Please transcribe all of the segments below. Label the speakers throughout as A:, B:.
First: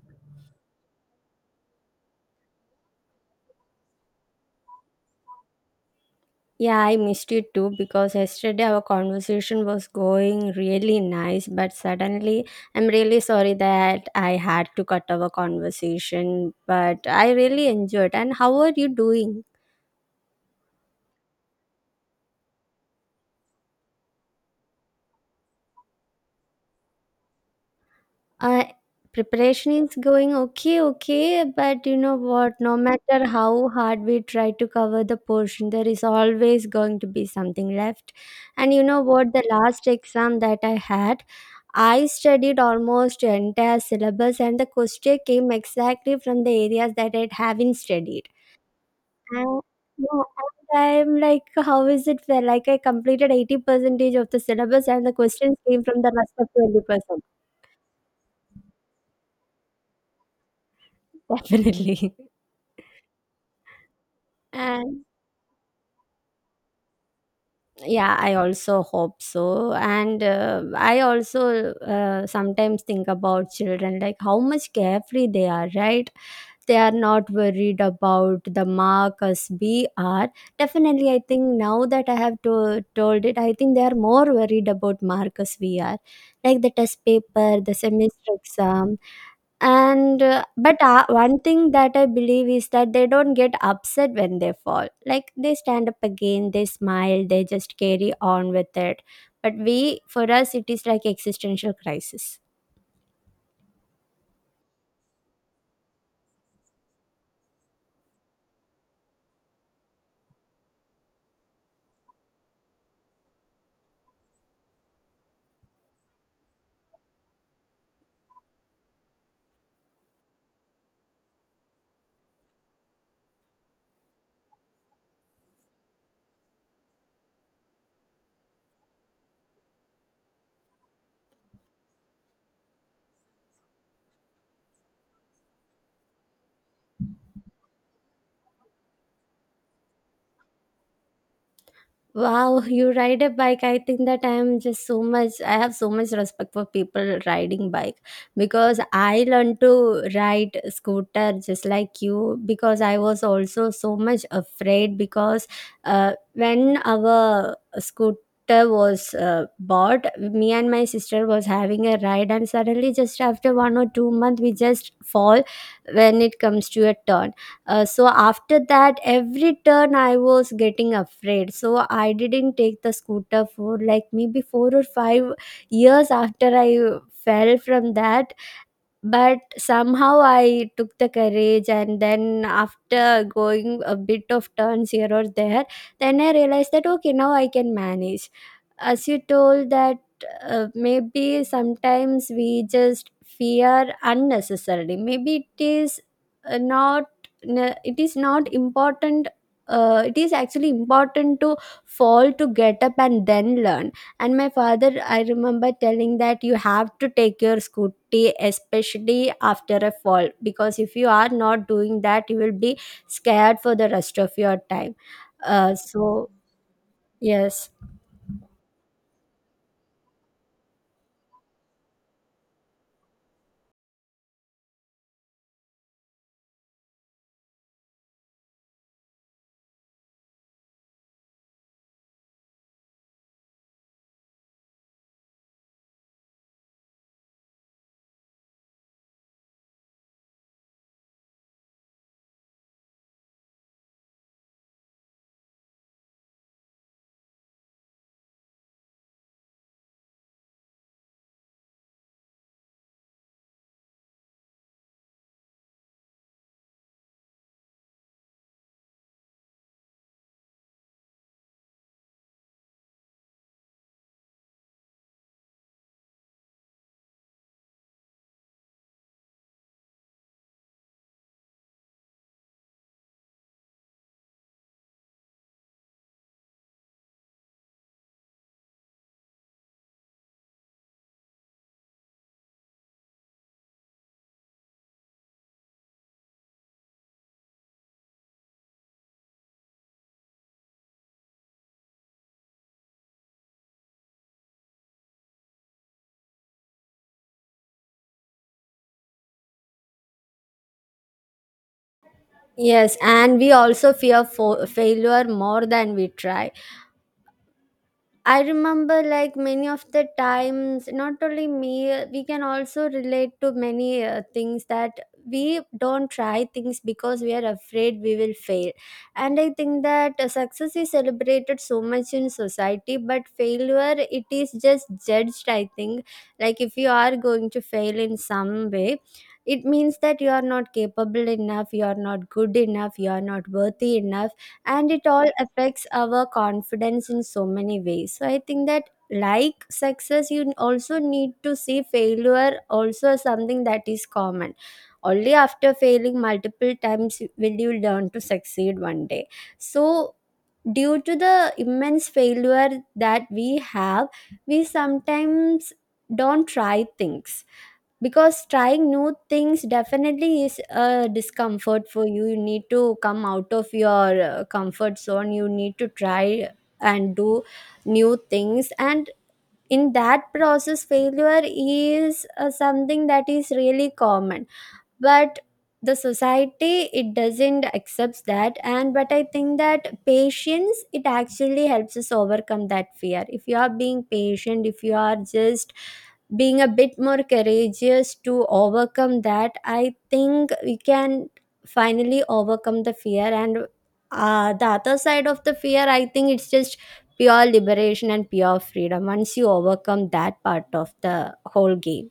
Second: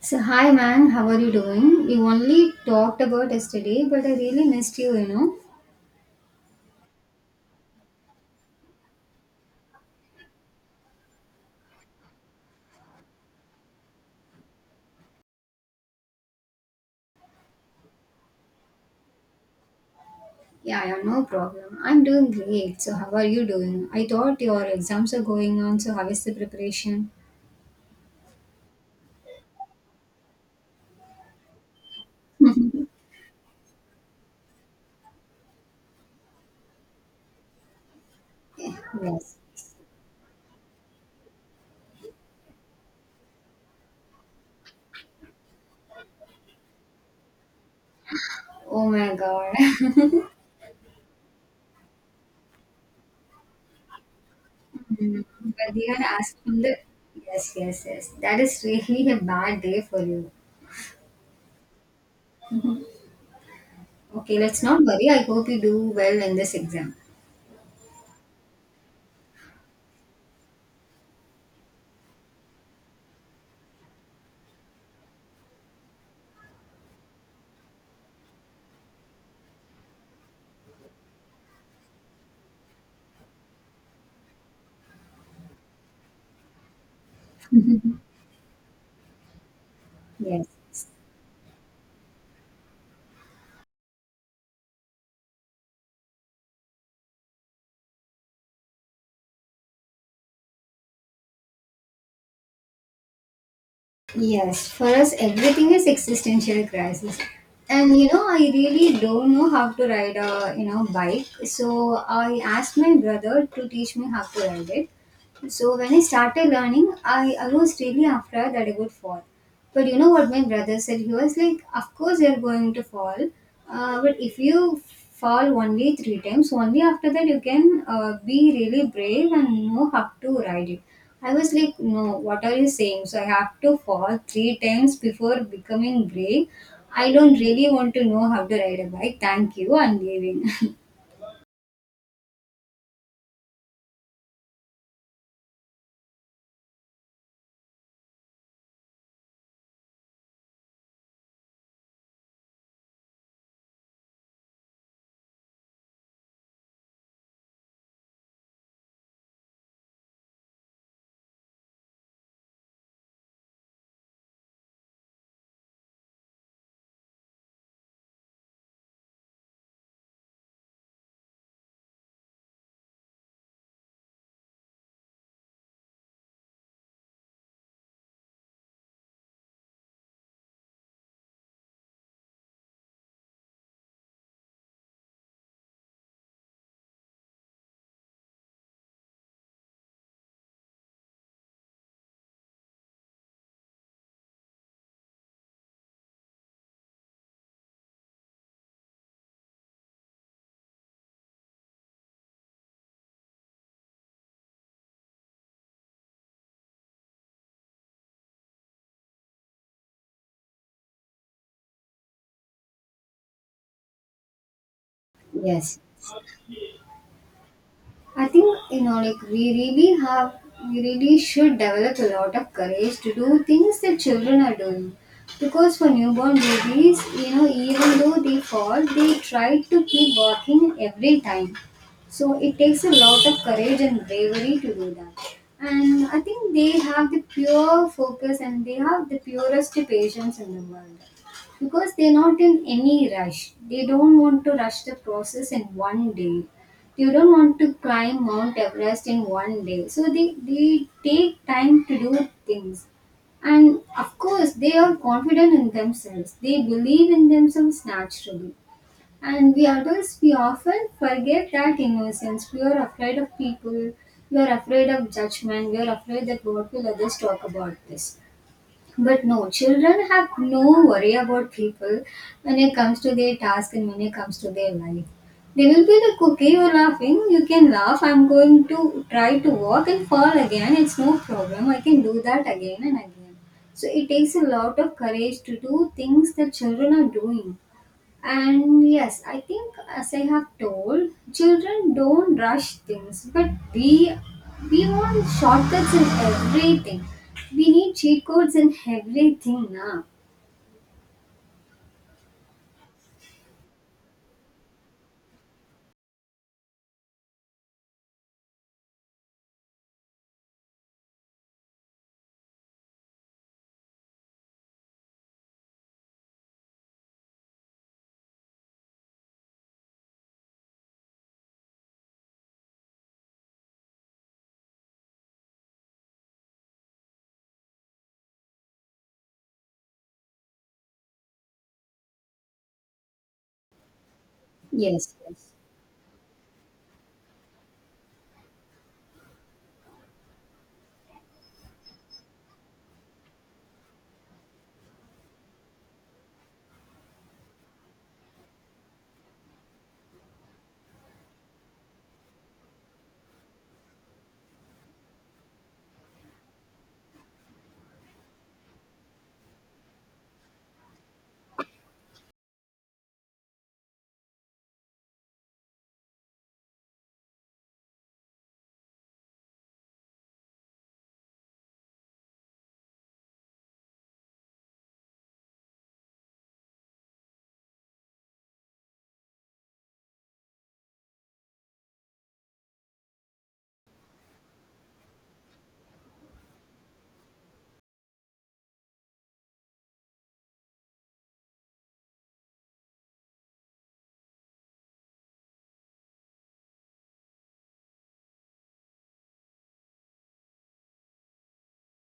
A: So, hi man, how are you doing? You only talked about yesterday, but I really missed you, you know?
B: Yeah, I missed it too because yesterday our conversation was going really nice, but suddenly I'm really sorry that I had to cut our conversation, but I really enjoyed. And how are you doing?
A: Yeah, yeah, no problem. I'm doing great. So, how are you doing? I thought your exams are going on, so how is the preparation?
B: Uh, preparation is going okay, but you know what? No matter how hard we try to cover the portion, there is always going to be something left. And you know what?
A: Yes.
B: The last exam that I had, I studied almost entire syllabus and the question came exactly from the areas that I haven't studied.
A: Oh my
B: And,
A: god.
B: yeah, and I'm like, how is it fair? Like I completed 80 percentage of the syllabus and the
A: Mm,
B: questions
A: but
B: came
A: they are
B: from the rest of
A: asking the.
B: 20%.
A: Yes, yes, yes. That is really a bad day for you.
B: Definitely.
A: Okay, let's not
B: And
A: worry. I hope you do well in this exam.
B: yeah, I also hope so. And I also sometimes think about children, like how much carefree they are, right? They are not worried about the mark as we are. Definitely, I think now that I have to, told it, I think they are more worried about mark as we are, like the test paper, the semester exam. And but
A: Yes.
B: one thing that I believe is that they don't get upset when they fall. Like, they stand up again, they smile, they just carry on with it. But we, for us it is like existential crisis.
A: Yes, for us, everything is existential crisis. And you know, I really don't know how to ride a bike, so I asked my brother to teach me how to ride it. So when I started learning, I was really afraid that I would fall. But you know what my brother said? He was like, of course, you're going to fall. But if you fall only three times, only after that you can be really brave and know how to ride it. I was like, no, what are you saying? So I have to fall three times before becoming brave. I don't really want to know how to ride a bike. Thank you. I'm leaving.
B: Wow, you ride a bike. I think that I am just so much, I have so much respect for people riding bike, because I learned to ride scooter just like you because I was also so much afraid because when our scooter was bought, me and my sister was having a ride and suddenly just after 1 or 2 months we just fall when it comes to a turn. So after that, every turn I was getting afraid. So I didn't take the scooter for like maybe 4 or 5 years after I fell from that, but somehow I took the courage, and then after going a bit of turns here or there, then I realized that okay, now I can manage. As you told, that maybe sometimes we just fear unnecessarily. Maybe it is not, it is not important. It is actually important to fall, to get up and then learn. And my father, I remember telling that you have to take your scooty, especially after a fall, because if you are not doing that, you will be scared for the rest of your time. Uh,
A: Yes.
B: so, yes.
A: I think we really have, we really should develop a lot of courage to do things that children are doing, because for newborn babies, you know, even though they fall, they try to keep walking every time. So it takes a lot of courage and bravery to do that. And I think they have the pure focus and they have the purest patience in the world because they're not in any rush. They don't want to rush the process in one day. You don't want to climb Mount Everest in one day. So they take time to do things. And of course, they are confident in themselves. They believe in themselves naturally. And we adults, we often forget that innocence. We are afraid of people. We are afraid of judgment. We are afraid that what will others talk about this. But no, children have no worry about people when it comes to their task and when it comes to their life. They will be like, okay, you're laughing, you can laugh. I'm going to try to walk and fall again. It's no problem. I can do that again and again. So it takes a lot of courage to do things that children are doing. And yes, I think as I have told, children don't rush things, but we want shortcuts in everything. We need cheat codes in everything now.
B: Yes, and we also fear failure more than we try. I remember like many of the times, not only me, we can also relate to many things that we don't try things because we are afraid we will fail. And I think that success is celebrated so much in society, but failure, it is just judged, I think. Like if you are going to fail in some way, it means that you are not capable enough, you are not good enough, you are not worthy enough, and it
A: Yes,
B: all
A: yes.
B: affects our confidence in so many ways. So I think that, like success, you also need to see failure also as something that is common. Only after failing multiple times will you learn to succeed one day. So due to the immense failure that we have, we sometimes don't try things, because trying new things definitely is a discomfort for you. You need to come out of your comfort zone, you need to try and do new things. And in that process failure is something that is really common, but the society, it doesn't accept that. And but I think that patience, it actually helps us overcome that fear. If you are being patient, if you are just being a bit more courageous to overcome that, I think we can finally overcome the fear. And the other side of the fear, I think it's just pure liberation and pure freedom once you overcome that part of the whole game.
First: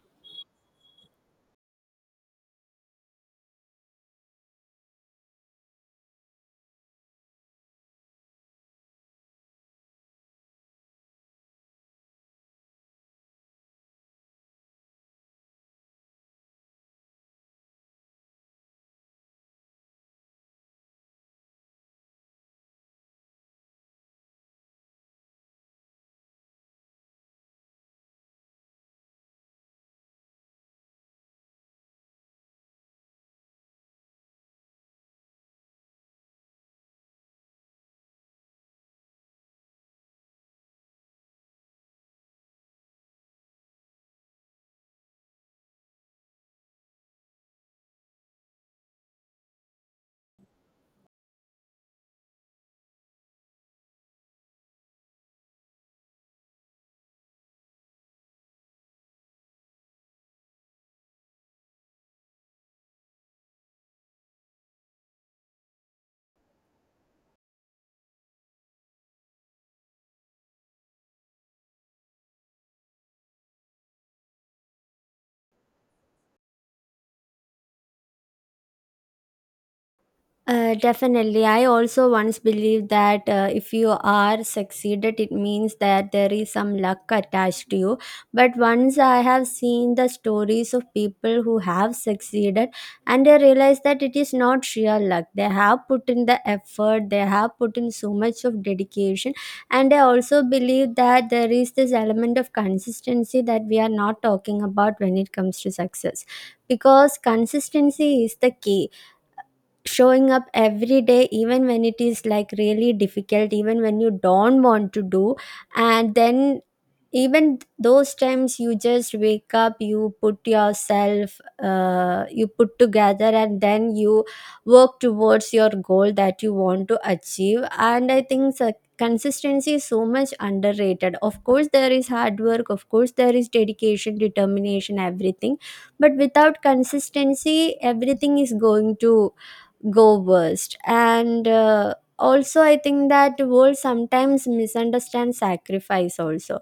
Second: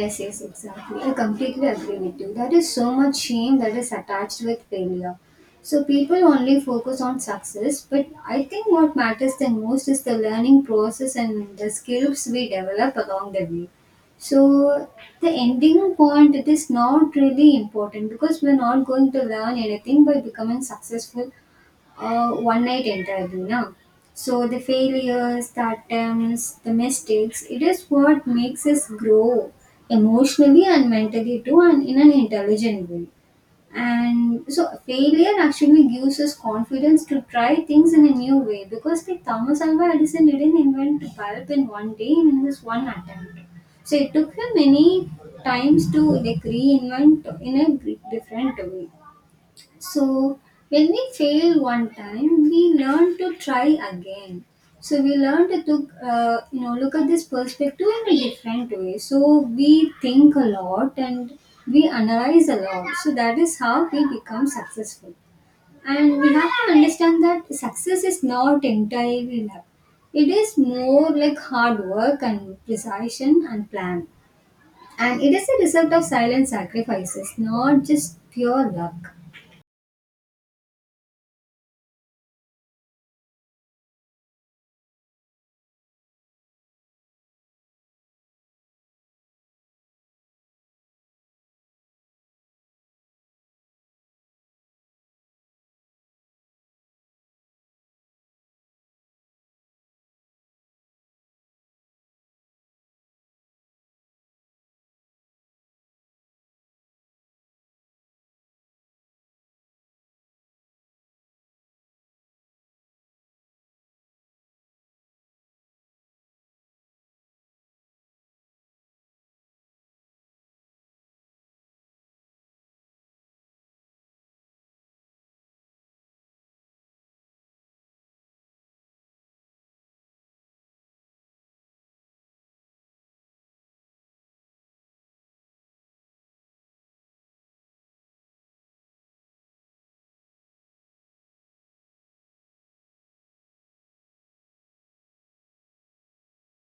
A: Yes, yes, exactly. I completely agree with you. There is so much shame that is attached with failure. So people only focus on success, but I think what matters the most is the learning process and the skills we develop along the way. So the ending point it is not really important because we're not going to learn anything by becoming successful one night entirely now. So the failures, the attempts, the mistakes, it is what makes us grow emotionally and mentally too and in an intelligent way. And so failure actually gives us confidence to try things in a new way because like Thomas Alva Edison didn't invent the bulb in one day and in this one attempt. So it took him many times to like reinvent in a different way. So when we fail one time, we learn to try again. So we learn to look, look at this perspective in a different way. So we think a lot and we analyze a lot. So that is how we become successful. And we have to understand that success is not entirely luck. It is more like hard work and precision and plan. And it is a result of silent sacrifices, not just pure luck.
B: Definitely. I also once believed that if you are succeeded, it means that there is some luck attached to you. But once I have seen the stories of people who have succeeded, and I realized that it is not sheer luck. They have put in the effort, they have put in so much of dedication. And I also believe that there is this element of consistency that we are not talking about when it comes to success. Because consistency is the key, showing up every day even when it is like really difficult, even when you don't want to do. And then even those times you just wake up, you put yourself you put together and then you work towards your goal that you want to achieve. And I think so consistency is so much underrated. Of course there is hard work, of course there is dedication, determination, everything, but without consistency everything is going to go worst. And also, I think that world sometimes misunderstands sacrifice also.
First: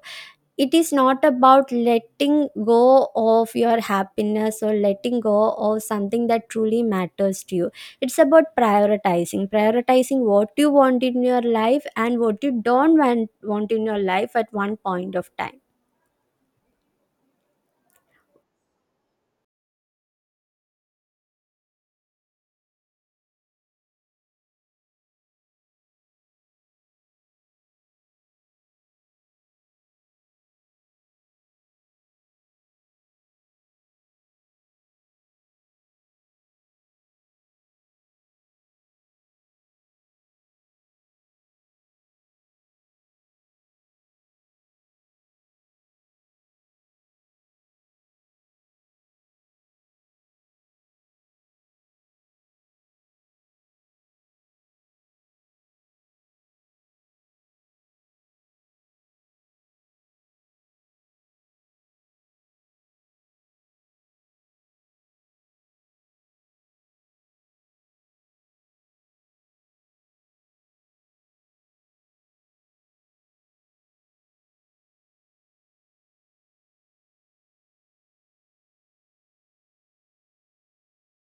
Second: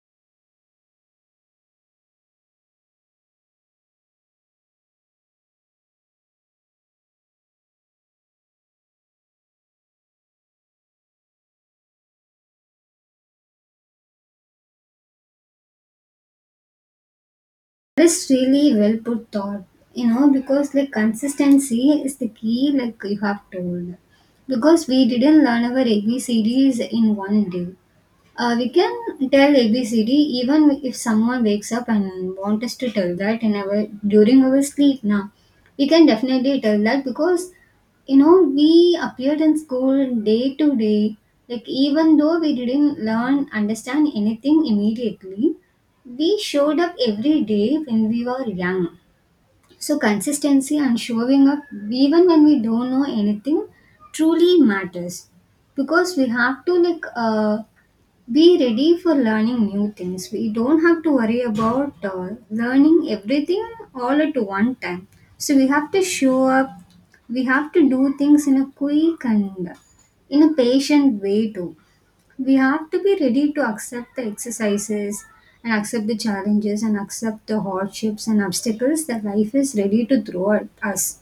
B: It is not about letting go of your happiness or letting go of something that truly matters to you. It's about prioritizing what you want in your life and what you don't want in your life at one point of time.
A: That's really well put thought, you know, because like consistency is the key, like you have told. Because we didn't learn our ABCDs in one day. We can tell ABCD even if someone wakes up and wants us to tell that in our during our sleep now. We can definitely tell that because you know we appeared in school day to day. Like even though we didn't learn understand anything immediately, we showed up every day when we were young. So consistency and showing up even when we don't know anything truly matters because we have to like be ready for learning new things. We don't have to worry about learning everything all at one time. So we have to show up. We have to do things in a quick and in a patient way too. We have to be ready to accept the exercises and accept the challenges and accept the hardships and obstacles that life is ready to throw at us.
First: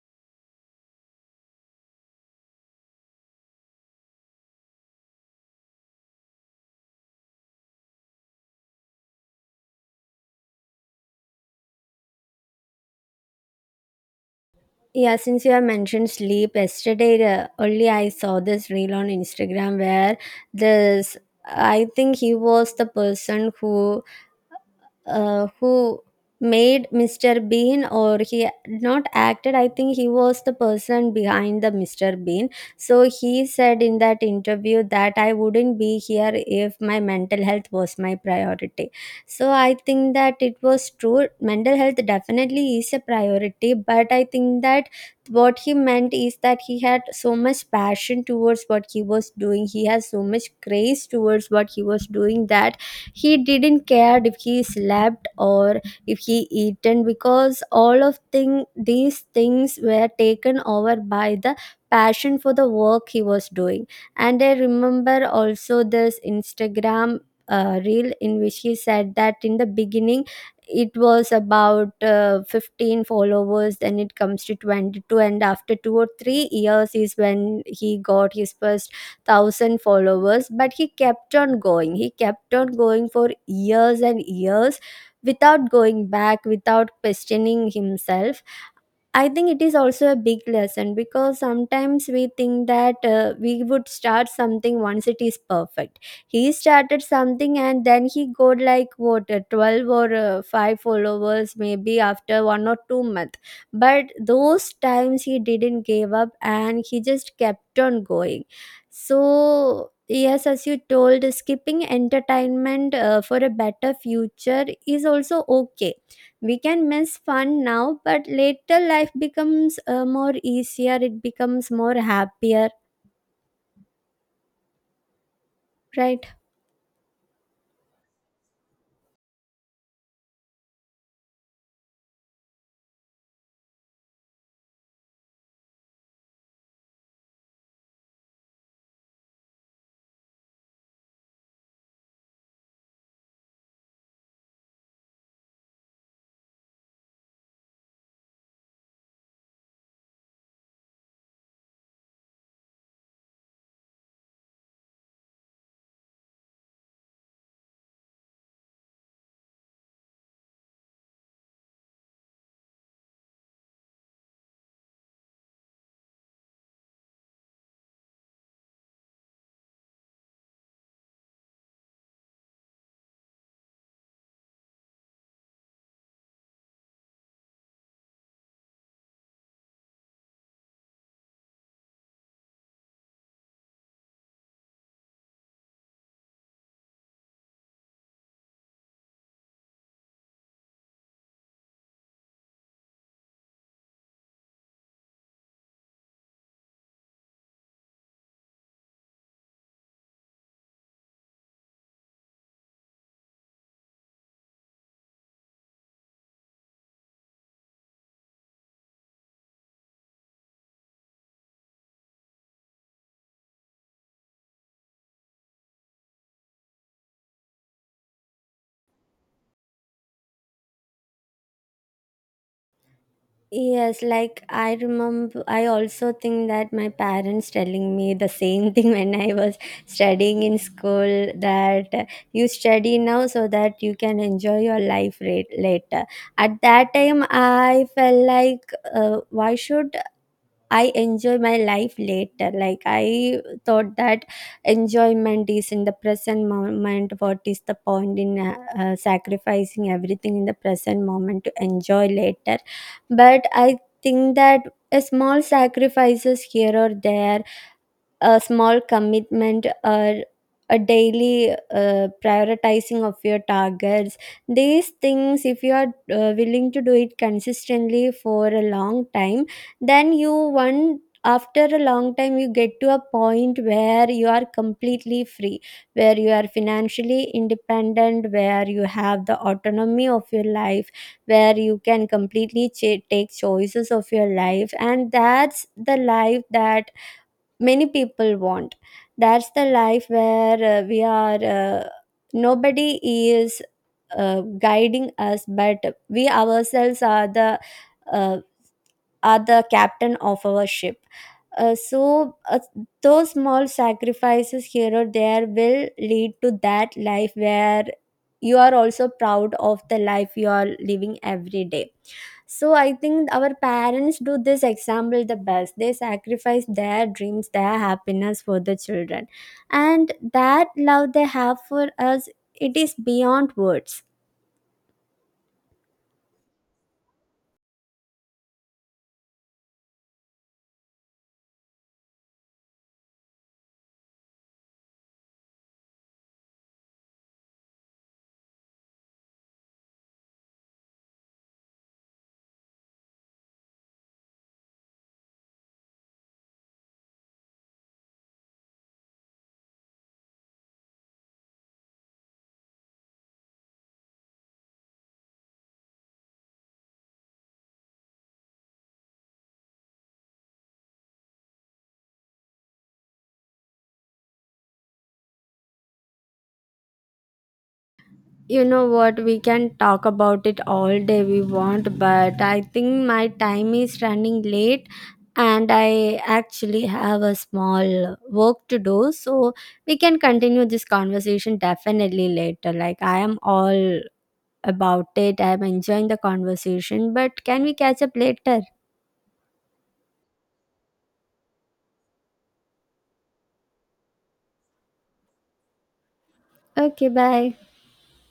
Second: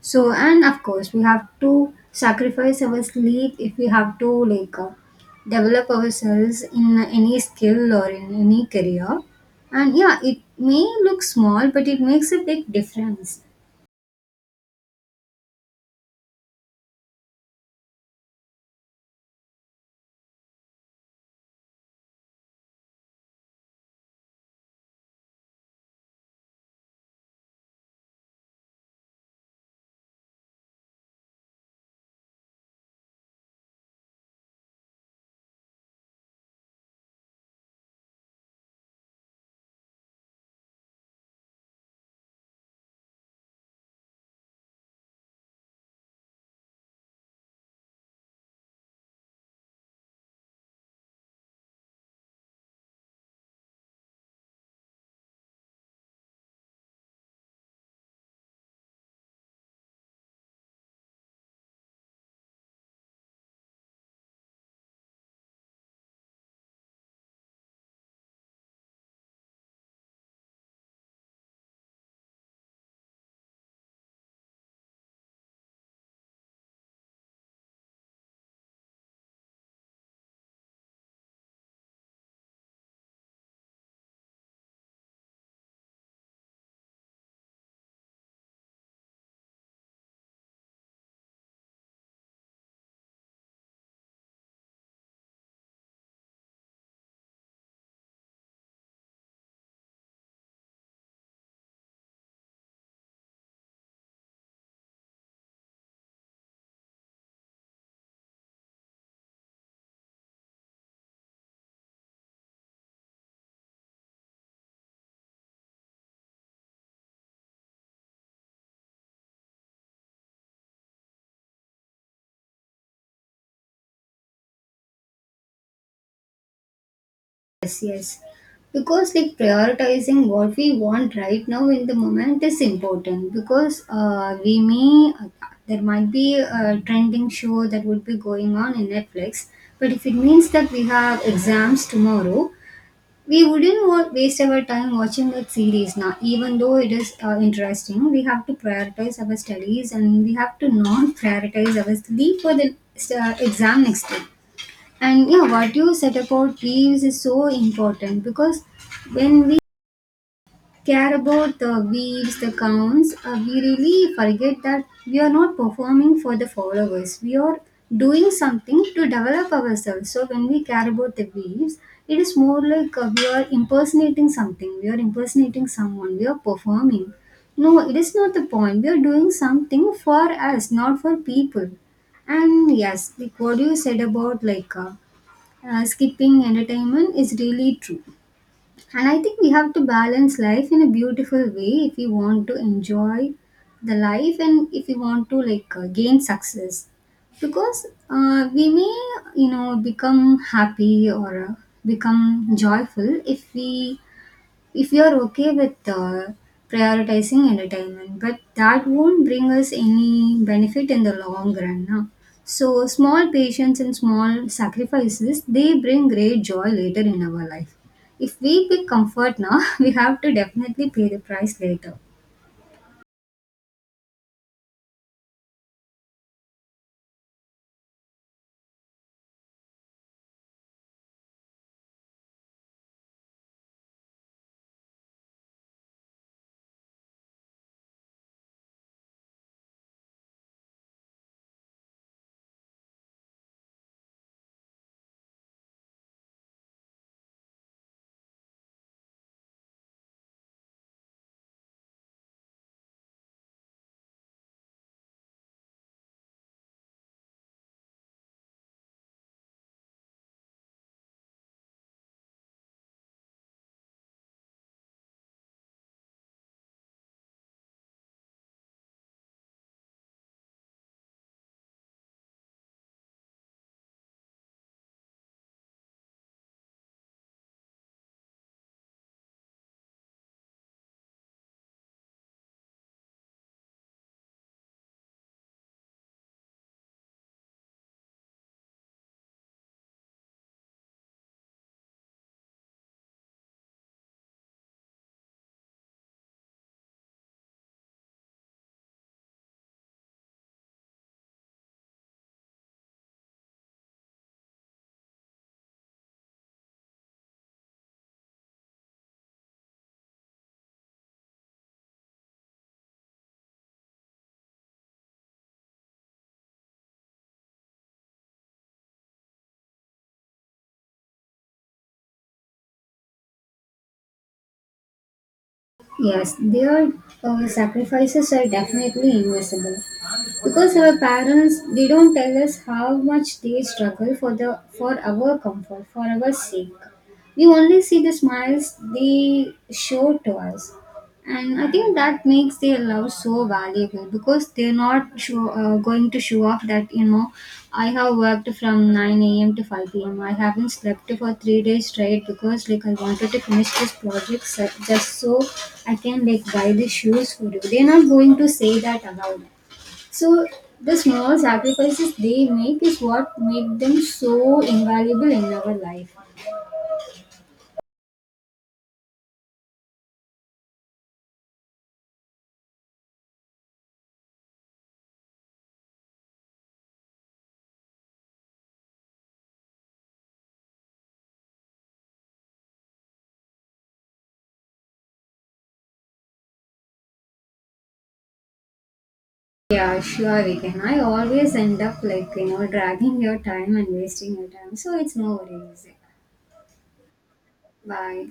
A: So, and of course, we have to sacrifice our sleep if we have to like develop ourselves in any skill or in any career. And yeah, it may look small, but it makes a big difference.
B: Yeah, since you have mentioned sleep, yesterday only I saw this reel on Instagram where this, I think he was the person who uh, who made Mr. Bean, or he not acted, I think he was the person behind the Mr. Bean. So he said in that interview that I wouldn't be here if my mental health was my priority. So I think that it was true, mental health definitely is a priority, but I think that what he meant is that he had so much passion towards what he was doing, he has so much grace towards what he was doing, that he didn't care if he slept or if he eaten, because all of thing, these things were taken over by the passion for the work he was doing. And I remember also this Instagram reel in which he said that in the beginning it was about 15 followers, then it comes to 22, and after 2 or 3 years is when he got his first 1,000 followers. But he kept on going, he kept on going for years and years without going back, without questioning himself. I think it is also a big lesson because sometimes we think that we would start something once it is perfect. He started something and then he got like what, 12 or 5 followers maybe after 1 or 2 months. But those times he didn't give up and he just kept on going. So yes, as you told, skipping entertainment for a better future is also okay. We can miss fun now, but later life becomes more easier, it becomes more happier, right?
A: Yes, yes. Because like prioritizing what we want right now in the moment is important because there might be a trending show that would be going on in Netflix, but if it means that we have exams tomorrow, we wouldn't waste our time watching that series now even though it is interesting. We have to prioritize our studies and we have to not prioritize our sleep for the exam next day. And yeah, what you said about leaves is so important because when we care about the beats, the counts, we really forget that we are not performing for the followers. We are doing something to develop ourselves. So when we care about the beats, it is more like we are impersonating something. We are impersonating someone. We are performing. No, it is not the point. We are doing something for us, not for people. And yes, like what you said about like skipping entertainment is really true. And I think we have to balance life in a beautiful way if we want to enjoy the life and if we want to like gain success. Because we may, you know, become happy or become joyful if we if you are okay with prioritizing entertainment, but that won't bring us any benefit in the long run. Now. So, small patience and small sacrifices they bring great joy later in our life. If we pick comfort now, we have to definitely pay the price later.
B: Yes, like I remember, I also think that my parents telling me the same thing when I was studying in school that you study now so that you can enjoy your life rate later. At that time I felt like why should I enjoy my life later? Like I thought that enjoyment is in the present moment. What is the point in sacrificing everything in the present moment to enjoy later? But I think that a small sacrifices here or there, a small commitment, or a daily prioritizing of your targets, these things if you are willing to do it consistently for a long time, then you, one after a long time, you get to a point where you are completely free, where you are financially independent, where you have the autonomy of your life, where you can completely take choices of your life, and that's the life that many people want. That's the life where we are, nobody is guiding us, but we ourselves are the uh, captain of our ship. So those small sacrifices here or there will lead to that life where you are also proud of the life you are living every day. So I think our parents do this example the best. They sacrifice their dreams, their happiness for the children. And that love they have for us, it is beyond words.
A: Yes, their sacrifices are definitely invisible because our parents they don't tell us how much they struggle for the for our comfort, for our sake. We only see the smiles they show to us, and I think that makes their love so valuable because they're not going to show off that, you know, I have worked from 9 a.m. to 5 p.m. I haven't slept for 3 days straight because, like, I wanted to finish this just so I can, like, buy the shoes for you. They're not going to say that aloud. So, the small sacrifices they make is what make them so invaluable in our life.
B: You know what, we can talk about it all day we want, but I think my time is running late and I actually have a small work to do. So we can continue this conversation definitely later. Like I am all about it. I'm enjoying the conversation, but can we catch up later?
A: Yeah, sure we can. I always end up like, you know, dragging your time and wasting your time. So it's no worries.
B: Okay, bye.
A: Bye.